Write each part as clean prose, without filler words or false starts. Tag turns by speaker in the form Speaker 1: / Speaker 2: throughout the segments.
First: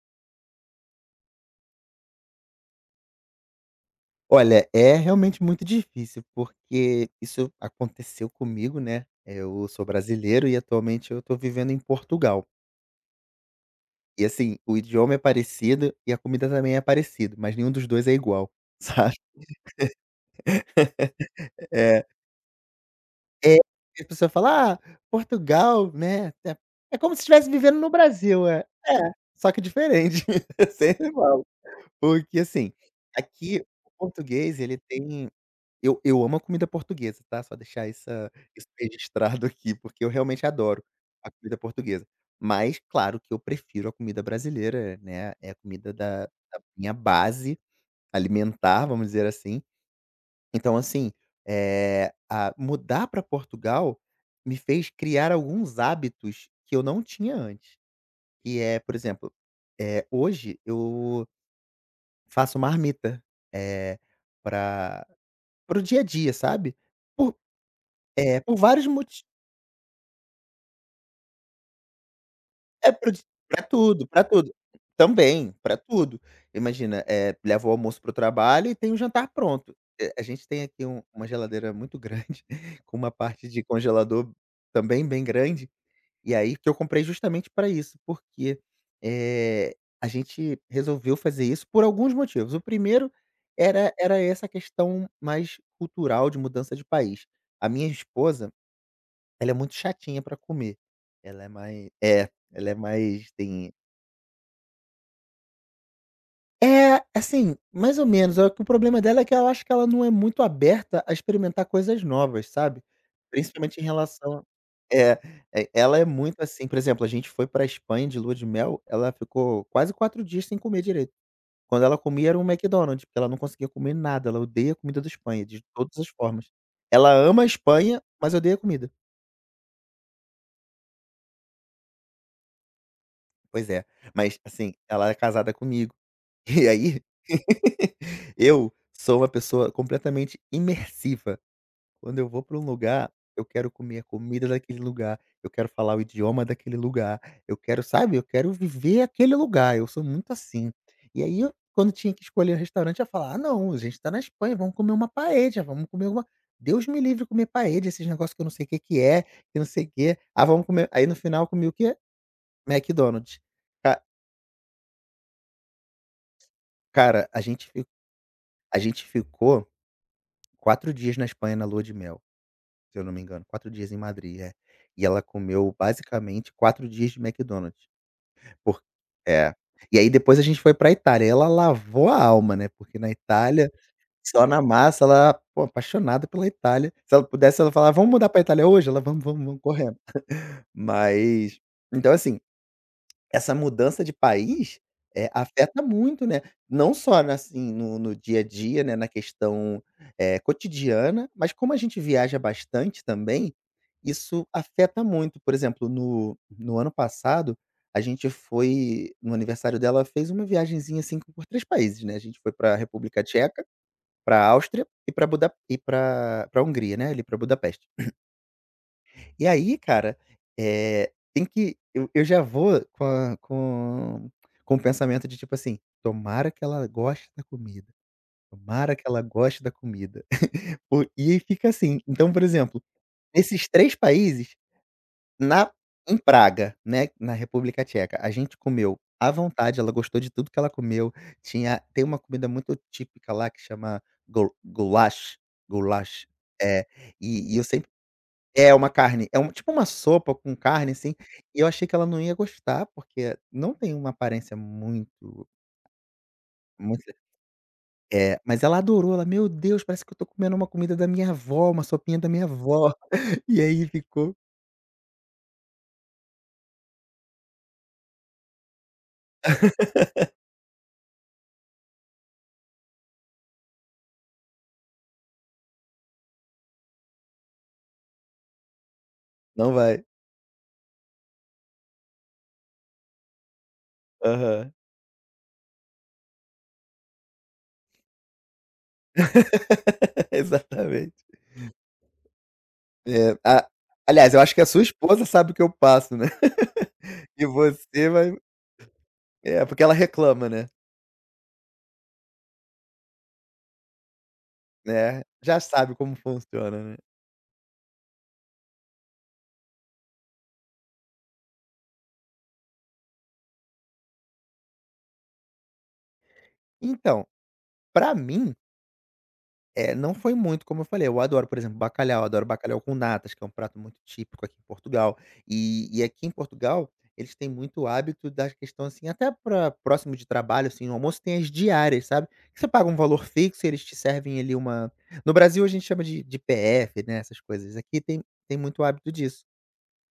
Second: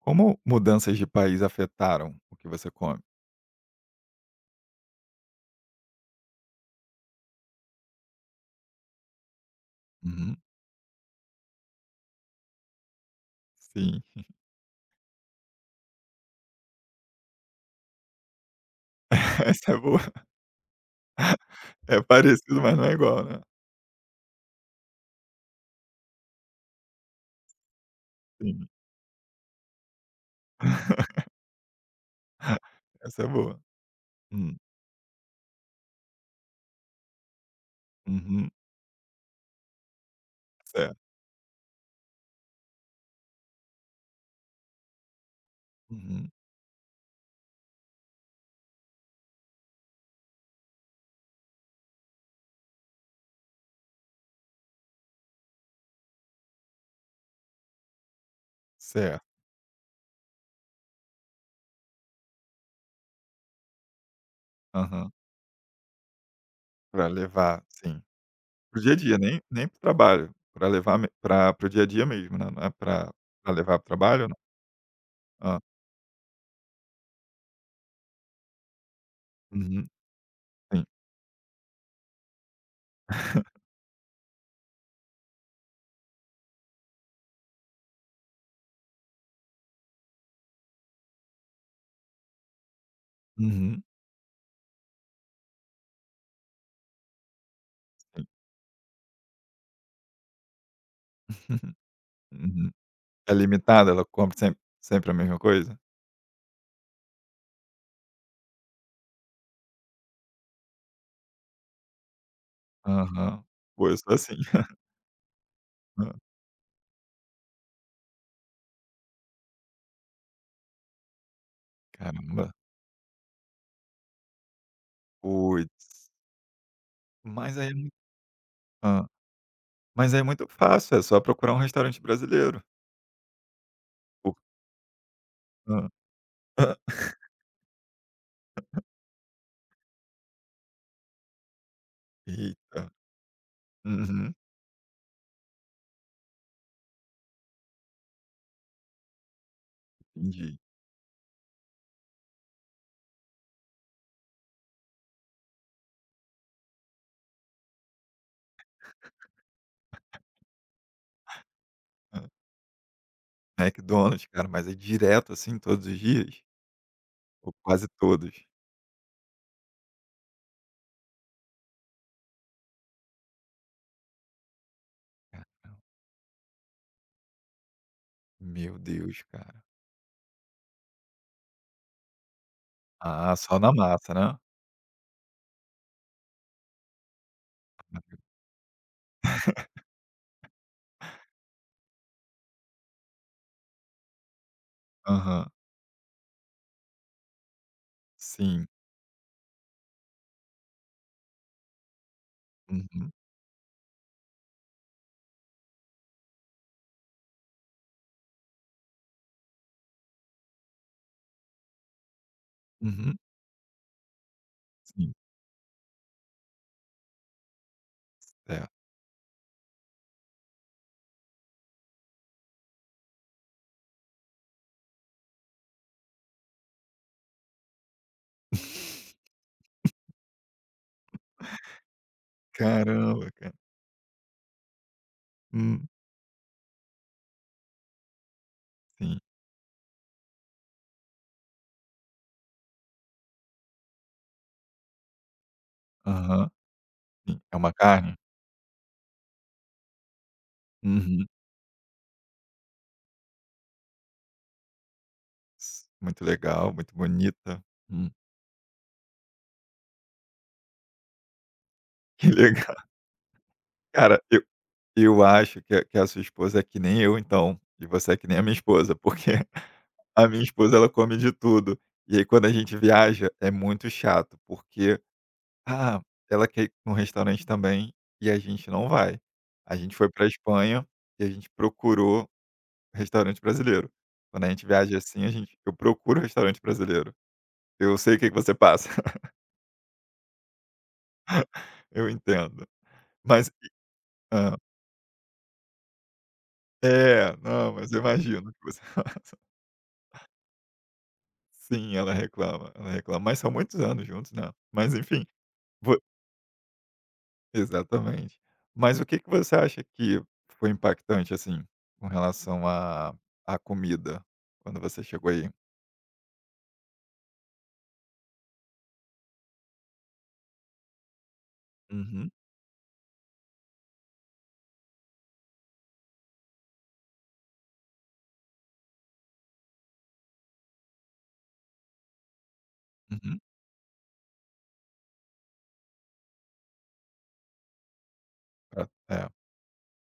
Speaker 1: Como mudanças de país afetaram o que você come?
Speaker 2: Olha, é realmente muito difícil, porque isso aconteceu comigo, né, eu sou
Speaker 1: Uhum,
Speaker 2: brasileiro e atualmente eu tô vivendo em Portugal.
Speaker 1: sim.
Speaker 2: E assim, o idioma é parecido e a comida também é parecida, mas nenhum dos 2 é igual, sabe.
Speaker 1: Essa é boa. É
Speaker 2: É,
Speaker 1: parecido, mas não é igual, né.
Speaker 2: é, a pessoa fala: "Ah, Portugal, né, é como se estivesse vivendo no Brasil", é.
Speaker 1: Sim.
Speaker 2: É, só que diferente, sempre igual. Porque assim,
Speaker 1: Essa é boa.
Speaker 2: aqui o
Speaker 1: Hum,
Speaker 2: português ele tem. Eu amo a comida portuguesa, tá, só deixar essa
Speaker 1: uhum,
Speaker 2: isso registrado aqui, porque eu realmente adoro
Speaker 1: certo.
Speaker 2: a comida portuguesa. Mas claro que eu prefiro a comida brasileira, né, é a comida da
Speaker 1: Uhum,
Speaker 2: da minha base alimentar, vamos dizer assim. Então assim, é a mudar para Portugal me fez criar alguns hábitos que eu não tinha antes, que é, por
Speaker 1: certo.
Speaker 2: exemplo, hoje eu faço marmita, eh, pra
Speaker 1: Aham.
Speaker 2: para o dia a dia, sabe.
Speaker 1: Pra
Speaker 2: Por
Speaker 1: levar, sim.
Speaker 2: É, por
Speaker 1: Pro
Speaker 2: vários
Speaker 1: dia a dia,
Speaker 2: motivos
Speaker 1: nem pro trabalho, pra levar me pra para o dia a dia mesmo, né, não é
Speaker 2: é
Speaker 1: pra
Speaker 2: pro di
Speaker 1: pra
Speaker 2: pra
Speaker 1: levar pro
Speaker 2: tudo, pra
Speaker 1: trabalho, não?
Speaker 2: tudo. Também,
Speaker 1: Hã.
Speaker 2: pra tudo. Imagina, leva o almoço para o trabalho e tem o jantar pronto.
Speaker 1: Uhum,
Speaker 2: A gente tem aqui
Speaker 1: sim.
Speaker 2: uma geladeira muito grande, com uma parte de congelador também bem grande, e aí que eu comprei justamente para isso, porque, eh, a gente resolveu fazer isso por alguns motivos. O primeiro
Speaker 1: Uhum,
Speaker 2: era essa questão mais cultural de mudança de país. A minha
Speaker 1: sim.
Speaker 2: esposa. Ela é muito chatinha pra comer. Ela é mais é,
Speaker 1: Uhum.
Speaker 2: ela é mais
Speaker 1: É
Speaker 2: tem
Speaker 1: limitada? Ela compra sempre a mesma coisa?
Speaker 2: É, assim, mais ou menos, é que o problema dela é que eu acho que ela não é muito aberta a experimentar coisas novas, sabe.
Speaker 1: Aham.
Speaker 2: Principalmente em
Speaker 1: Pô, eu sou assim.
Speaker 2: relação. é, Ela é
Speaker 1: Hã.
Speaker 2: muito assim, por exemplo, a gente foi pra Espanha de lua de mel, ela ficou quase 4 dias sem comer direito. Quando ela comia era um
Speaker 1: Caramba.
Speaker 2: McDonald's, porque ela não conseguia comer nada, ela odeia a comida da Espanha, de todas as
Speaker 1: Puts.
Speaker 2: formas. Ela ama a
Speaker 1: Mas aí é mui
Speaker 2: Espanha, mas odeia a comida.
Speaker 1: Hã. Mas aí é muito fácil, é só procurar um restaurante brasileiro.
Speaker 2: Pois é,
Speaker 1: Por
Speaker 2: mas, assim, ela é casada
Speaker 1: hã.
Speaker 2: comigo. E aí, eu sou uma pessoa completamente imersiva. Quando eu vou para um
Speaker 1: Eita.
Speaker 2: lugar, eu quero comer a
Speaker 1: Uhum.
Speaker 2: comida daquele lugar, eu quero falar o idioma daquele lugar, eu quero, sabe, eu quero viver aquele lugar, eu sou muito
Speaker 1: Entendi.
Speaker 2: assim. E aí eu quando tinha que escolher um restaurante, eu ia falar: "Ah não, a gente tá na Espanha, vamos comer uma paella, vamos comer uma. Deus me livre comer paella, esses negócios que eu não sei o que que é, que não sei o quê. Ah, vamos comer", aí no final eu comi o quê?
Speaker 1: Hã.
Speaker 2: McDonald's. Ca
Speaker 1: McDonald's, cara, mas é direto, assim, todos os dias?
Speaker 2: Cara,
Speaker 1: Ou quase todos?
Speaker 2: a gente ficou 4 dias na Espanha na lua de mel, se eu não me engano, 4 dias em Madrid, é. E ela
Speaker 1: É.
Speaker 2: comeu basicamente 4 dias de McDonald's,
Speaker 1: Meu
Speaker 2: por
Speaker 1: Deus,
Speaker 2: é.
Speaker 1: cara.
Speaker 2: E aí depois a gente foi pra Itália, e ela lavou a alma, né, porque na
Speaker 1: Ah, só
Speaker 2: Itália,
Speaker 1: na massa, né.
Speaker 2: só na massa, ela, pô, apaixonada pela Itália. Se ela pudesse, ela falava: "Vamos mudar pra Itália hoje?" Ela: "Vamos, vamos, vamos, correndo". Mas então assim, essa mudança de país,
Speaker 1: Aham.
Speaker 2: afeta muito, né, não só na assim, no dia a
Speaker 1: Sim.
Speaker 2: dia, né, na questão, cotidiana, mas como a gente viaja bastante
Speaker 1: Uhum.
Speaker 2: também, isso afeta muito. Por exemplo, no ano passado, a gente foi no aniversário dela fez uma viagenzinha, assim, por 3 países, né, a gente foi para a
Speaker 1: Uhum.
Speaker 2: República Tcheca, para a Áustria
Speaker 1: Sim.
Speaker 2: e para Buda e para pra Hungria, né, ali para Budapeste.
Speaker 1: Certo.
Speaker 2: E aí, cara, tem que eu já vou com a com com o pensamento de tipo assim: "Tomara que ela goste da comida, tomara que ela goste da comida". O e aí fica assim. Então, por exemplo,
Speaker 1: Caramba, cara.
Speaker 2: nesses 3 países, na
Speaker 1: Hum.
Speaker 2: em Praga, né, na República Tcheca, a gente comeu
Speaker 1: Sim.
Speaker 2: à vontade, ela gostou de tudo que ela comeu. Tinha tem uma comida muito típica lá que chama gul goulash, goulash.
Speaker 1: Aham.
Speaker 2: É,
Speaker 1: Sim.
Speaker 2: e
Speaker 1: É
Speaker 2: e eu
Speaker 1: uma
Speaker 2: sempre
Speaker 1: carne?
Speaker 2: é uma carne, é um tipo uma sopa com carne, assim,
Speaker 1: Uhum.
Speaker 2: e eu achei que ela não ia gostar, porque não tem uma aparência muito
Speaker 1: Muito legal, muito
Speaker 2: muito,
Speaker 1: bonita. Hum,
Speaker 2: mas ela adorou, ela: "Meu Deus, parece que eu tô comendo uma comida da minha avó, uma sopinha
Speaker 1: que
Speaker 2: da minha
Speaker 1: legal.
Speaker 2: avó". E aí
Speaker 1: Cara,
Speaker 2: ficou.
Speaker 1: eu eu acho que a sua esposa é que nem eu então, e você é que nem a minha esposa, porque a minha esposa ela come de tudo. E aí quando a gente viaja, é muito chato, porque, ah, ela quer ir num restaurante também, e a gente não vai.
Speaker 2: Não
Speaker 1: A gente
Speaker 2: vai.
Speaker 1: foi para Espanha, e a gente procurou restaurante brasileiro. Quando a gente
Speaker 2: Aham.
Speaker 1: viaja assim, a gente eu procuro restaurante brasileiro. Eu sei o que que você passa,
Speaker 2: Exatamente.
Speaker 1: eu entendo.
Speaker 2: É,
Speaker 1: Mas
Speaker 2: a aliás, eu acho que a sua esposa sabe o que eu passo, né.
Speaker 1: é,
Speaker 2: E
Speaker 1: não, mas eu
Speaker 2: você vai.
Speaker 1: imagino que você
Speaker 2: É, porque ela reclama, né.
Speaker 1: Sim, ela reclama, mas são muitos anos juntos, né. Mas
Speaker 2: É,
Speaker 1: enfim,
Speaker 2: já sabe
Speaker 1: vo
Speaker 2: como funciona, né.
Speaker 1: exatamente. Mas o que que você acha que foi impactante, assim, com relação à à comida, quando você chegou aí?
Speaker 2: Então, pra mim. É, não foi muito, como eu falei, eu adoro, por exemplo, bacalhau,
Speaker 1: Uhum,
Speaker 2: adoro bacalhau com natas, que é um prato muito típico aqui em Portugal. E aqui em Portugal, eles têm muito hábito da questão, assim, até para próximo de trabalho, assim, no almoço tem as diárias, sabe, que você paga um valor
Speaker 1: uhum.
Speaker 2: fixo e eles te servem ali uma. No Brasil a gente chama de PF, né, essas coisas, aqui tem muito
Speaker 1: Pra
Speaker 2: hábito
Speaker 1: é,
Speaker 2: disso.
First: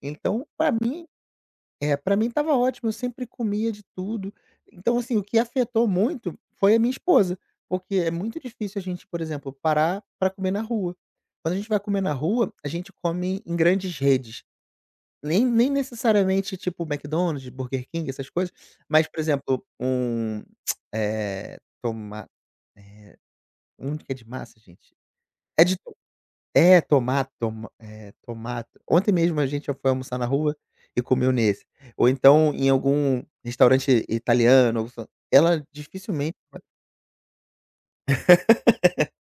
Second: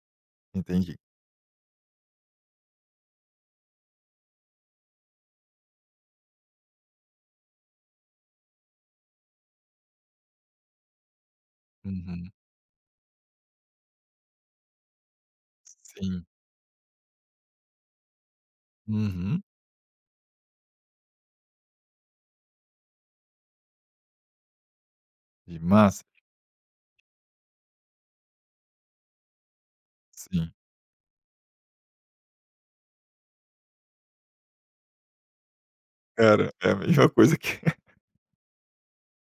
Speaker 2: Então, para
Speaker 1: entendi.
Speaker 2: mim é, pra mim tava ótimo, eu sempre comia de tudo. Então, assim, o que afetou muito foi a minha esposa, porque é muito difícil a gente, por exemplo, parar pra comer na rua. Quando a gente vai comer na
Speaker 1: Uhum.
Speaker 2: rua, a gente come em grandes redes. Nem
Speaker 1: Sim.
Speaker 2: necessariamente tipo McDonald's, Burger King, essas coisas, mas, por
Speaker 1: Uhum.
Speaker 2: exemplo, um, é toma um que é de massa, gente.
Speaker 1: De
Speaker 2: É de
Speaker 1: massa?
Speaker 2: é, tomate toma eh, Tomate ontem mesmo a gente já foi almoçar na
Speaker 1: Sim.
Speaker 2: rua e comeu nesse. Ou então em algum restaurante italiano ou so ela dificilmente
Speaker 1: Cara, é a mesma coisa que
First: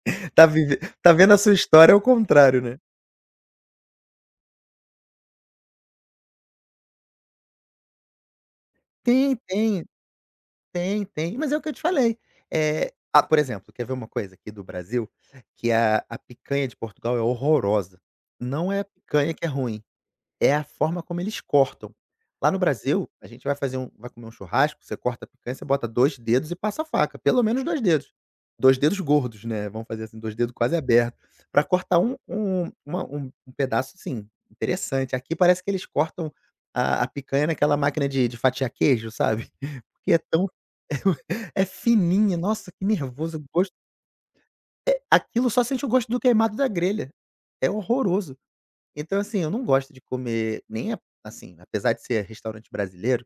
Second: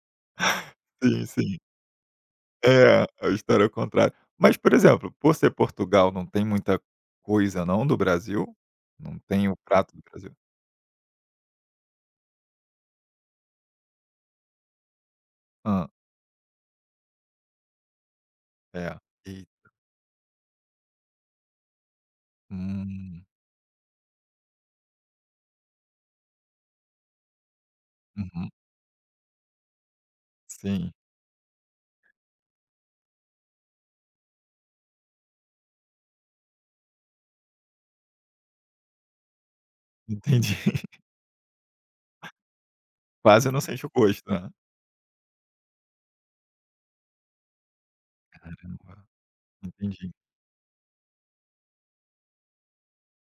Speaker 2: tá
Speaker 1: Sim,
Speaker 2: vendo a sua
Speaker 1: sim.
Speaker 2: história ao contrário, né.
Speaker 1: É, a história é o contrário. Mas, por exemplo, por ser Portugal, não tem muita coisa não do Brasil? Não
Speaker 2: Tem,
Speaker 1: tem o
Speaker 2: tem,
Speaker 1: prato do Brasil?
Speaker 2: tem, tem, mas é o que eu te falei, por exemplo, quer ver uma coisa aqui do Brasil? Que
Speaker 1: Hã,
Speaker 2: a picanha de Portugal é horrorosa. Não é a
Speaker 1: é.
Speaker 2: picanha que
Speaker 1: E
Speaker 2: é ruim. É a forma como eles cortam. Lá no Brasil,
Speaker 1: hum,
Speaker 2: a gente vai comer um churrasco, você corta a picanha, você bota dois dedos e passa a faca, pelo menos 2 dedos.
Speaker 1: uhum,
Speaker 2: Dois dedos gordos, né, vamos fazer assim, 2 dedos quase
Speaker 1: sim,
Speaker 2: abertos, para cortar um um uma um um pedaço, assim, interessante. Aqui parece que eles cortam a picanha naquela máquina de fatiar queijo, sabe. Porque é tão.
Speaker 1: entendi.
Speaker 2: É fininha, nossa, que nervoso, o
Speaker 1: Quase não
Speaker 2: gosto
Speaker 1: sente o gosto, né.
Speaker 2: é aquilo, só sente o gosto do queimado da grelha. É horroroso.
Speaker 1: Caramba,
Speaker 2: Então, assim, eu não gosto de
Speaker 1: entendi.
Speaker 2: comer nem a assim, apesar de ser restaurante brasileiro,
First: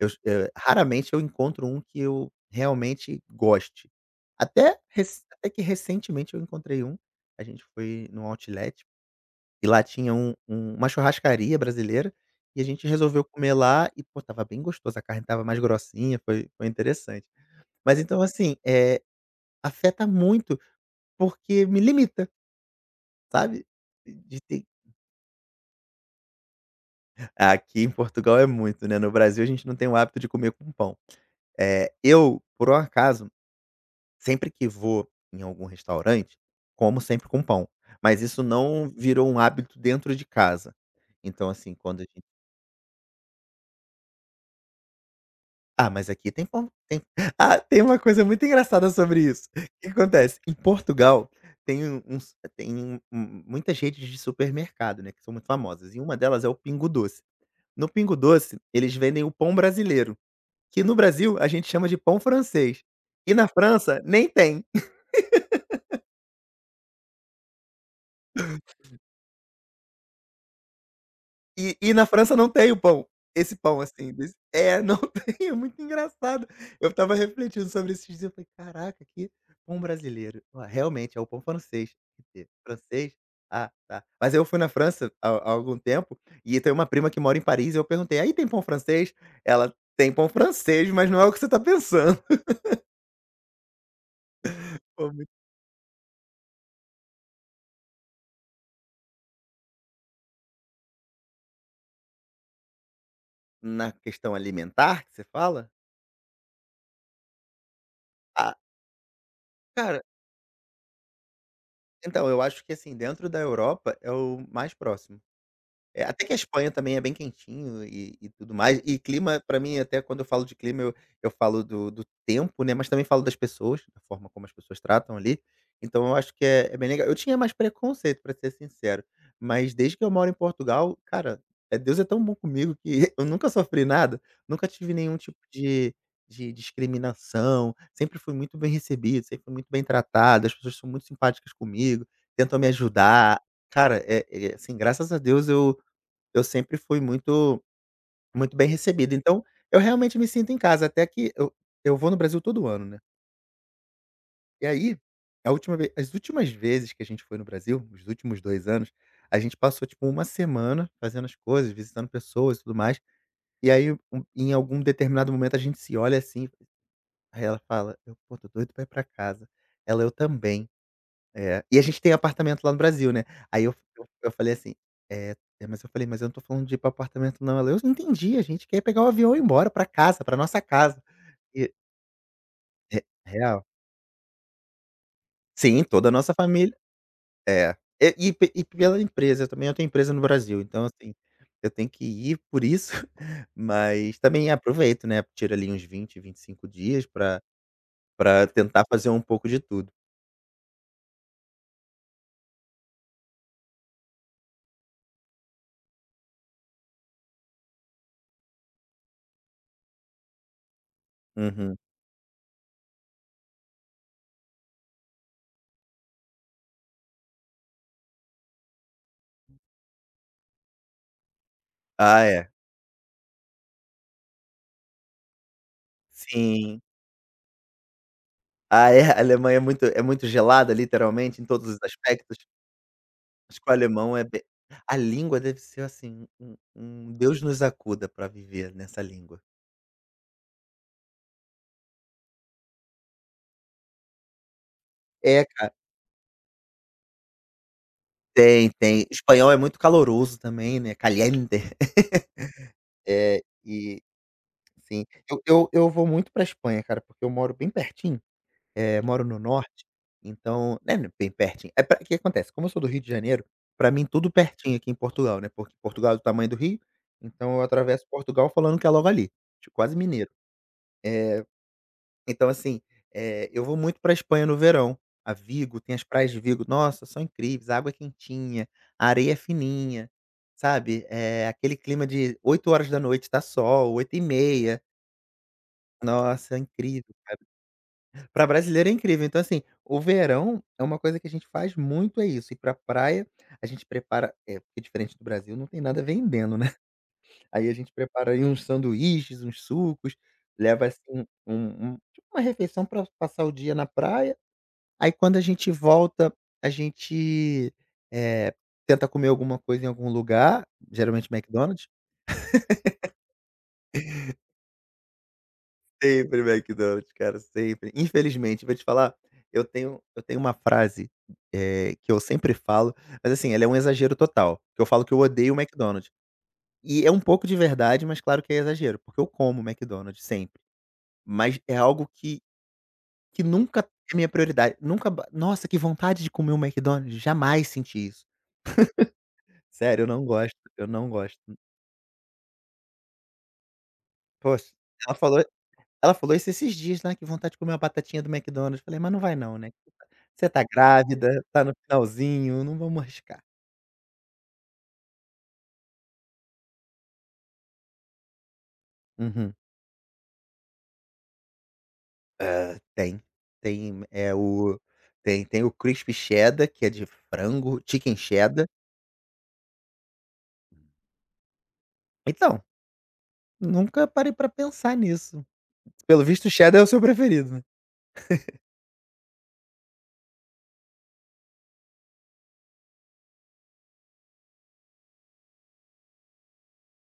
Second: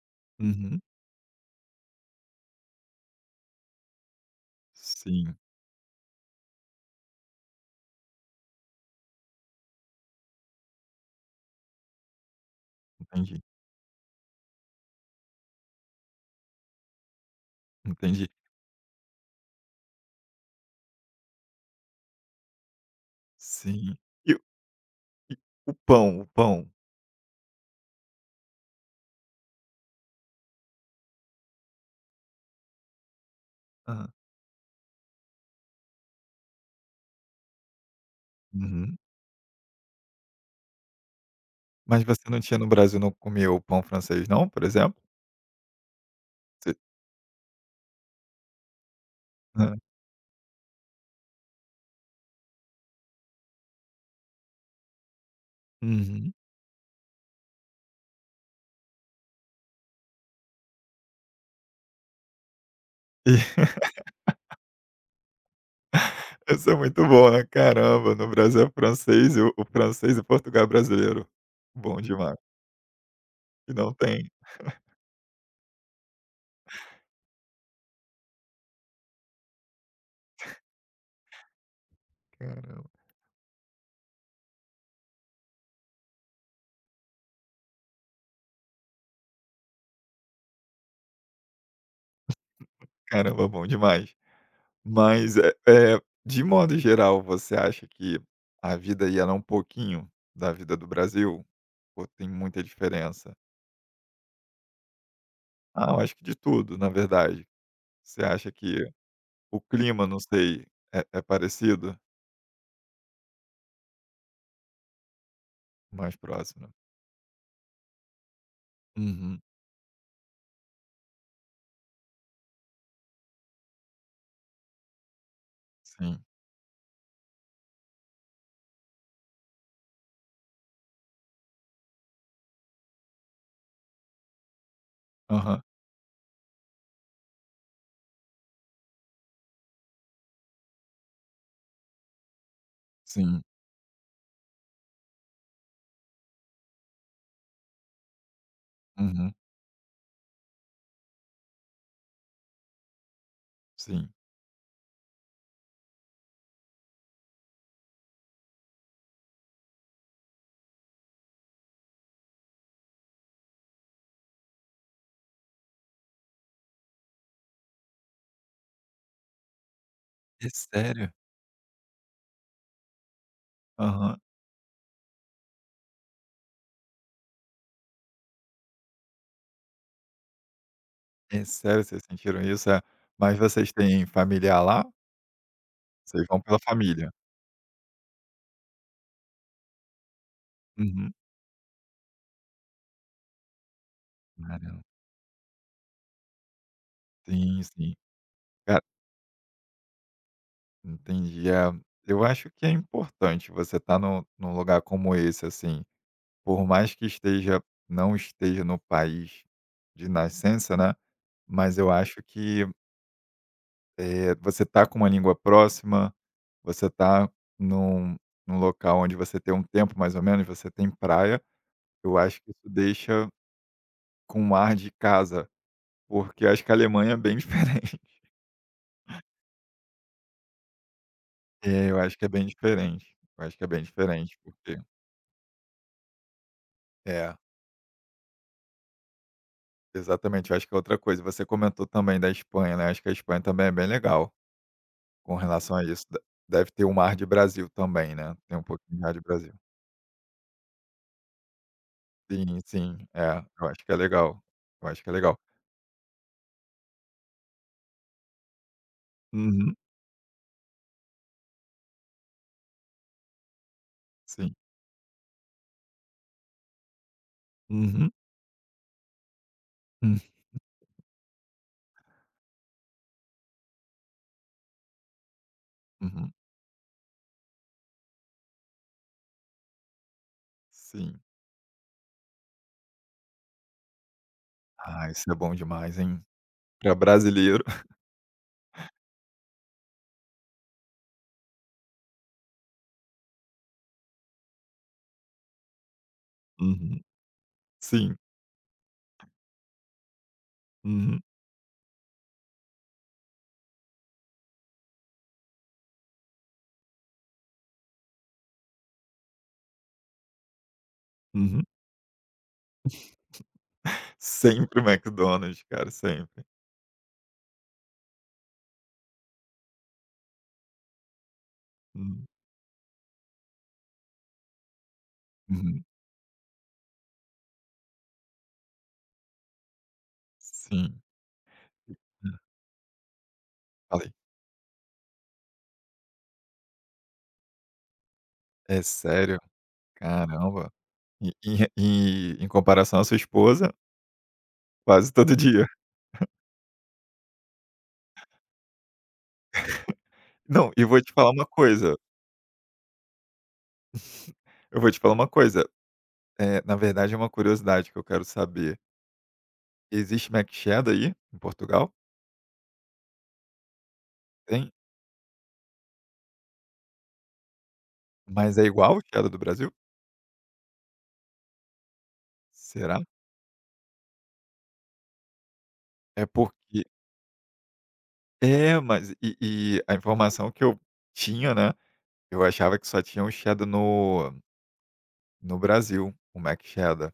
Speaker 1: Uhum.
Speaker 2: raramente eu encontro um que eu realmente goste. Até rec
Speaker 1: Sim,
Speaker 2: até que recentemente eu encontrei um, a gente foi no outlet, e lá tinha uma churrascaria brasileira, e a gente resolveu
Speaker 1: entendi,
Speaker 2: comer lá e, pô, estava bem gostoso, a carne tava mais grossinha, foi interessante. Mas então,
Speaker 1: entendi.
Speaker 2: assim, afeta muito, porque me limita, sabe?
Speaker 1: Sim. E o
Speaker 2: De ter.
Speaker 1: e o pão, o pão?
Speaker 2: Aqui em Portugal é muito, né, no Brasil a gente não tem o hábito de comer com pão. Eu, por um acaso,
Speaker 1: Hã.
Speaker 2: sempre que vou em algum restaurante, como sempre com pão, mas isso não
Speaker 1: Uhum.
Speaker 2: virou um hábito dentro de casa. Então, assim, quando
Speaker 1: Mas
Speaker 2: a
Speaker 1: você
Speaker 2: gente.
Speaker 1: não tinha no Brasil, não comeu o pão francês não, por exemplo?
Speaker 2: "Ah, mas aqui tem pão,
Speaker 1: Você
Speaker 2: tem". Ah, tem uma coisa muito engraçada sobre isso. O
Speaker 1: hã.
Speaker 2: que acontece, em Portugal tem um uns tem um um muitas redes de supermercado, né, que são muito famosas, e uma
Speaker 1: Uhum.
Speaker 2: delas é o Pingo Doce. No Pingo Doce, eles vendem o pão brasileiro. Que no Brasil a gente chama de pão francês, e
Speaker 1: E
Speaker 2: na França nem tem.
Speaker 1: Isso é muito bom, né, caramba, no Brasil é francês e o francês e Portugal é brasileiro.
Speaker 2: E
Speaker 1: Bom
Speaker 2: na
Speaker 1: demais,
Speaker 2: França não tem o pão, esse
Speaker 1: e
Speaker 2: pão,
Speaker 1: não
Speaker 2: assim,
Speaker 1: tem.
Speaker 2: desse é, não tem, é muito engraçado. Eu estava refletindo sobre esses dias, eu falei: "Caraca, que pão brasileiro". Ah, realmente é o pão francês, que
Speaker 1: Caramba,
Speaker 2: francês? Ah, tá. Mas eu fui na França há algum tempo, e tem uma prima que mora em Paris, e eu perguntei: "Aí tem pão francês?" Ela: "Tem pão francês, mas não é o que você está pensando".
Speaker 1: caramba, bom demais.
Speaker 2: Foi muito
Speaker 1: Mas, de modo geral, você acha que a vida ia ela é um pouquinho da vida do Brasil? Ou tem muita diferença?
Speaker 2: na questão alimentar que você fala?
Speaker 1: Ah, eu acho que de tudo, na verdade. Você acha
Speaker 2: Ah,
Speaker 1: que o
Speaker 2: cara,
Speaker 1: clima, não sei, é parecido?
Speaker 2: então, eu acho que, assim, dentro da Europa é o mais próximo. É,
Speaker 1: Mais
Speaker 2: até que a
Speaker 1: próximo,
Speaker 2: Espanha
Speaker 1: né.
Speaker 2: também é bem quentinho e tudo mais. E
Speaker 1: Uhum,
Speaker 2: clima, pra mim, até quando eu falo de clima, eu falo do tempo, né, mas também falo das pessoas, da forma como as pessoas tratam ali. Então eu
Speaker 1: sim.
Speaker 2: acho que é bem legal. Eu tinha mais preconceito, pra ser sincero, mas desde que eu moro em Portugal, cara, Deus é tão bom comigo que eu nunca sofri nada, nunca tive nenhum tipo
Speaker 1: Aham,
Speaker 2: de discriminação, sempre fui muito bem recebido, sempre fui muito bem tratado, as pessoas são muito simpáticas comigo, tentam me ajudar.
Speaker 1: sim.
Speaker 2: Cara, assim, graças a Deus eu sempre fui muito muito bem recebido,
Speaker 1: Uhum,
Speaker 2: então eu realmente me sinto em casa, até que eu vou no Brasil todo ano, né.
Speaker 1: sim.
Speaker 2: E aí, a última ve as últimas vezes que a gente foi no Brasil, os últimos 2 anos, a gente passou, tipo, uma semana fazendo as coisas, visitando pessoas e tudo mais, e aí em algum determinado momento a gente se olha assim, aí ela fala: "Eu, pô, tô doido pra ir pra casa". Ela: "Eu
Speaker 1: É
Speaker 2: também".
Speaker 1: sério?
Speaker 2: É, e a gente tem apartamento lá no Brasil, né. Aí eu eu
Speaker 1: Aham.
Speaker 2: eu falei assim: "Eh, mas eu falei: "Mas eu não tô falando de ir pra apartamento não". Ela: "Eu entendi, a gente quer pegar o avião e ir embora pra casa, pra nossa casa".
Speaker 1: É
Speaker 2: E
Speaker 1: sério, vocês sentiram isso? É.
Speaker 2: re
Speaker 1: Mas
Speaker 2: real.
Speaker 1: vocês têm familiar lá?
Speaker 2: Sim, toda a
Speaker 1: Vocês
Speaker 2: nossa
Speaker 1: vão pela
Speaker 2: família
Speaker 1: família?
Speaker 2: é. E pela empresa eu também, eu tenho empresa no Brasil, então
Speaker 1: Uhum.
Speaker 2: assim, eu tenho que ir por isso, mas também
Speaker 1: Caramba.
Speaker 2: aproveito, né, tiro ali uns 20, 25 dias pra
Speaker 1: Sim, sim. Cara,
Speaker 2: tentar fazer um pouco de tudo.
Speaker 1: entendi. É, eu acho que é importante você estar num lugar como esse, assim, por mais que esteja não esteja no país de nascença, né, mas
Speaker 2: Uhum.
Speaker 1: eu acho que, eh, você tá com uma língua próxima, você tá num num local onde você tem um tempo mais ou menos, você tem praia, eu
Speaker 2: Ah,
Speaker 1: acho que
Speaker 2: é.
Speaker 1: isso deixa com um ar de casa. Porque eu acho que a
Speaker 2: Sim.
Speaker 1: Alemanha é bem diferente.
Speaker 2: Ah, é? A Alemanha é muito gelada, literalmente, em todos os
Speaker 1: É, eu acho que é
Speaker 2: aspectos?
Speaker 1: bem diferente. Eu acho
Speaker 2: Acho
Speaker 1: que é
Speaker 2: que o
Speaker 1: bem
Speaker 2: alemão é
Speaker 1: diferente,
Speaker 2: be
Speaker 1: porque
Speaker 2: a língua deve ser, assim, um
Speaker 1: é,
Speaker 2: Deus nos acuda para viver nessa língua.
Speaker 1: exatamente, eu acho que é outra coisa. Você comentou também da Espanha, né, eu acho que a Espanha também é bem legal com
Speaker 2: É, cara.
Speaker 1: relação a isso. De deve ter um mar de Brasil também, né, tem um
Speaker 2: Tem,
Speaker 1: pouquinho de
Speaker 2: tem.
Speaker 1: mar de
Speaker 2: Espanhol
Speaker 1: Brasil.
Speaker 2: é muito caloroso também, né, caliente.
Speaker 1: Sim, sim, é,
Speaker 2: É,
Speaker 1: eu acho que é
Speaker 2: e
Speaker 1: legal. Eu acho
Speaker 2: sim.
Speaker 1: que é legal.
Speaker 2: Eu vou muito pra Espanha, cara, porque eu moro bem pertinho. Moro no
Speaker 1: Uhum,
Speaker 2: norte, então né, né, bem pertinho. É pra o que acontece, como eu sou do Rio de Janeiro, pra mim tudo
Speaker 1: sim.
Speaker 2: pertinho aqui em Portugal, né, porque Portugal é do tamanho do Rio, então eu atravesso
Speaker 1: Uhum,
Speaker 2: Portugal falando que é logo ali, tipo quase
Speaker 1: hum,
Speaker 2: mineiro. Eh, então assim, eu vou muito pra Espanha no verão, a Vigo, tem as praias
Speaker 1: uhum,
Speaker 2: de Vigo, nossa, são incríveis, a água é quentinha, a areia é fininha, sabe,
Speaker 1: sim.
Speaker 2: aquele clima de 8 horas da noite tá sol, 8h30
Speaker 1: Ah, isso é bom demais, hein.
Speaker 2: nossa, é
Speaker 1: Pra
Speaker 2: incrível.
Speaker 1: brasileiro.
Speaker 2: Pra brasileiro é incrível. Então, assim, o verão é uma coisa que a gente faz muito é isso, ir pra praia, a gente prepara é, porque diferente do Brasil não tem nada vendendo, né.
Speaker 1: Uhum,
Speaker 2: Aí a gente
Speaker 1: sim.
Speaker 2: prepara aí uns sanduíches, uns sucos, leva, assim,
Speaker 1: Uhum,
Speaker 2: um tipo uma refeição pra passar o dia na praia, aí quando a gente volta, a gente, eh, tenta comer alguma coisa em algum lugar, geralmente
Speaker 1: uhum.
Speaker 2: McDonald's.
Speaker 1: Sempre McDonald's, cara,
Speaker 2: Sempre
Speaker 1: sempre.
Speaker 2: McDonald's, cara, sempre. Infelizmente, vou te falar, eu tenho uma frase, que eu
Speaker 1: Hum,
Speaker 2: sempre falo, mas assim, ela é um exagero total, que eu falo que eu odeio o
Speaker 1: uhum.
Speaker 2: McDonald's. E é um pouco de verdade, mas claro que é exagero, porque eu como McDonald's sempre,
Speaker 1: Sim.
Speaker 2: mas é algo
Speaker 1: Hã,
Speaker 2: que nunca
Speaker 1: falei.
Speaker 2: é minha prioridade, nunca ba nossa, que vontade de comer um McDonald's, jamais senti isso.
Speaker 1: É sério?
Speaker 2: Sério, eu não gosto,
Speaker 1: Caramba.
Speaker 2: eu não
Speaker 1: E
Speaker 2: gosto.
Speaker 1: em comparação à sua esposa,
Speaker 2: Poxa,
Speaker 1: quase
Speaker 2: ela
Speaker 1: todo
Speaker 2: falou
Speaker 1: dia.
Speaker 2: Ela falou isso esses dias, né: "Que vontade de comer uma batatinha do McDonald's". Falei: "Mas não vai não, né, você tá
Speaker 1: Não, e vou te falar
Speaker 2: grávida,
Speaker 1: uma
Speaker 2: tá no
Speaker 1: coisa,
Speaker 2: finalzinho, não vamos arriscar".
Speaker 1: eu vou te falar uma coisa, na verdade é uma curiosidade que eu quero saber.
Speaker 2: Uhum.
Speaker 1: Existe Mac Cheddar aí, em Portugal?
Speaker 2: Hã, tem. Tem, é
Speaker 1: Tem?
Speaker 2: o tem tem o crispy cheddar, que é de frango, chicken
Speaker 1: Mas é
Speaker 2: cheddar.
Speaker 1: igual o Cheddar do Brasil?
Speaker 2: Então,
Speaker 1: Será?
Speaker 2: nunca parei pra pensar nisso. Pelo
Speaker 1: É
Speaker 2: visto o
Speaker 1: porque
Speaker 2: cheddar é o seu preferido, né?
Speaker 1: é, mas a informação que eu tinha, né, eu achava que só tinha o Cheddar no no Brasil, o Mac Cheddar.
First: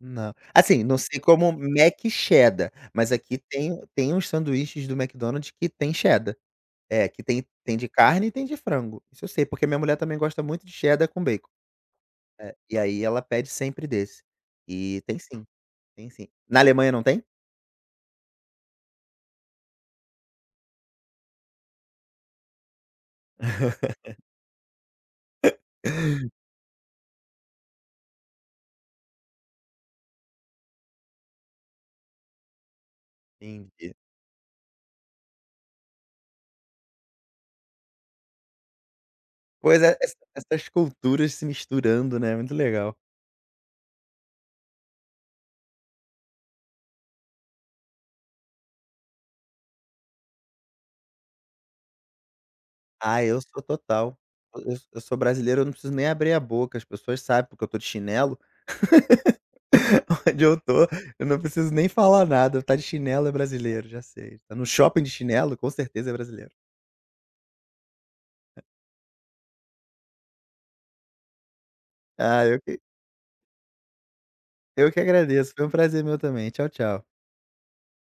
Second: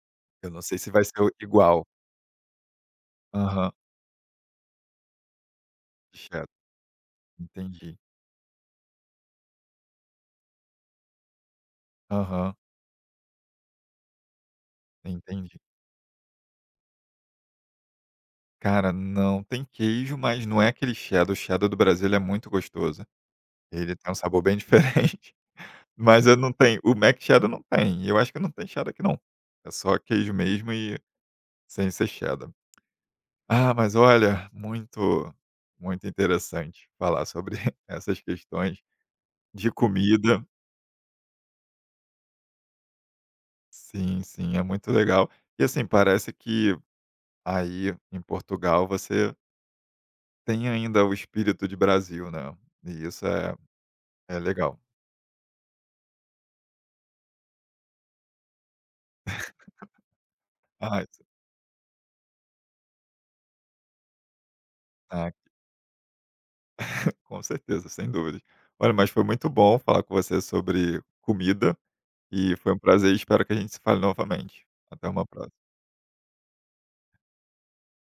Speaker 2: Não.
Speaker 1: Eu não sei
Speaker 2: Assim,
Speaker 1: se
Speaker 2: não
Speaker 1: vai ser
Speaker 2: sei
Speaker 1: o
Speaker 2: como
Speaker 1: igual.
Speaker 2: Mac cheddar, mas aqui
Speaker 1: Aham.
Speaker 2: tem uns sanduíches do McDonald's que tem cheddar.
Speaker 1: Recheado,
Speaker 2: É, que tem de
Speaker 1: entendi.
Speaker 2: carne e tem de frango. Isso eu sei, porque minha mulher também gosta muito de cheddar com bacon.
Speaker 1: Aham,
Speaker 2: É, e aí ela pede sempre desse. E tem sim,
Speaker 1: entendi.
Speaker 2: tem sim. Na Alemanha não tem?
Speaker 1: Cara, não, tem queijo, mas não é aquele cheddar, o cheddar do Brasil, ele é muito gostoso. Ele tem um sabor bem diferente, mas eu não tenho o Mac Cheddar não tem, eu acho que não tem cheddar aqui não. É só queijo mesmo e sem ser cheddar. Ah, mas
Speaker 2: Entendi.
Speaker 1: olha, muito, muito interessante falar sobre essas questões de
Speaker 2: Pois é, essa
Speaker 1: comida.
Speaker 2: essas culturas se misturando, né, muito legal.
Speaker 1: Sim, sim, é muito legal. E assim, parece que aí, em Portugal, você tem ainda o espírito de Brasil, né, e
Speaker 2: Ah,
Speaker 1: isso
Speaker 2: eu
Speaker 1: é
Speaker 2: sou total.
Speaker 1: é
Speaker 2: Eu
Speaker 1: legal.
Speaker 2: eu sou brasileiro, eu não preciso nem abrir a boca, as pessoas sabem, porque eu tô de chinelo. Onde eu tô,
Speaker 1: Ah, isso
Speaker 2: eu não preciso nem falar nada, tá de chinelo é brasileiro, já sei. Tá no shopping de
Speaker 1: ah,
Speaker 2: chinelo, com certeza é brasileiro.
Speaker 1: com certeza, sem dúvidas. Olha, mas foi muito bom falar com você sobre comida,
Speaker 2: Ah,
Speaker 1: e
Speaker 2: eu
Speaker 1: foi um
Speaker 2: que
Speaker 1: prazer, espero que a gente se fale novamente.
Speaker 2: eu que
Speaker 1: Até uma
Speaker 2: agradeço, foi
Speaker 1: próxima.
Speaker 2: um prazer meu também. Tchau, tchau.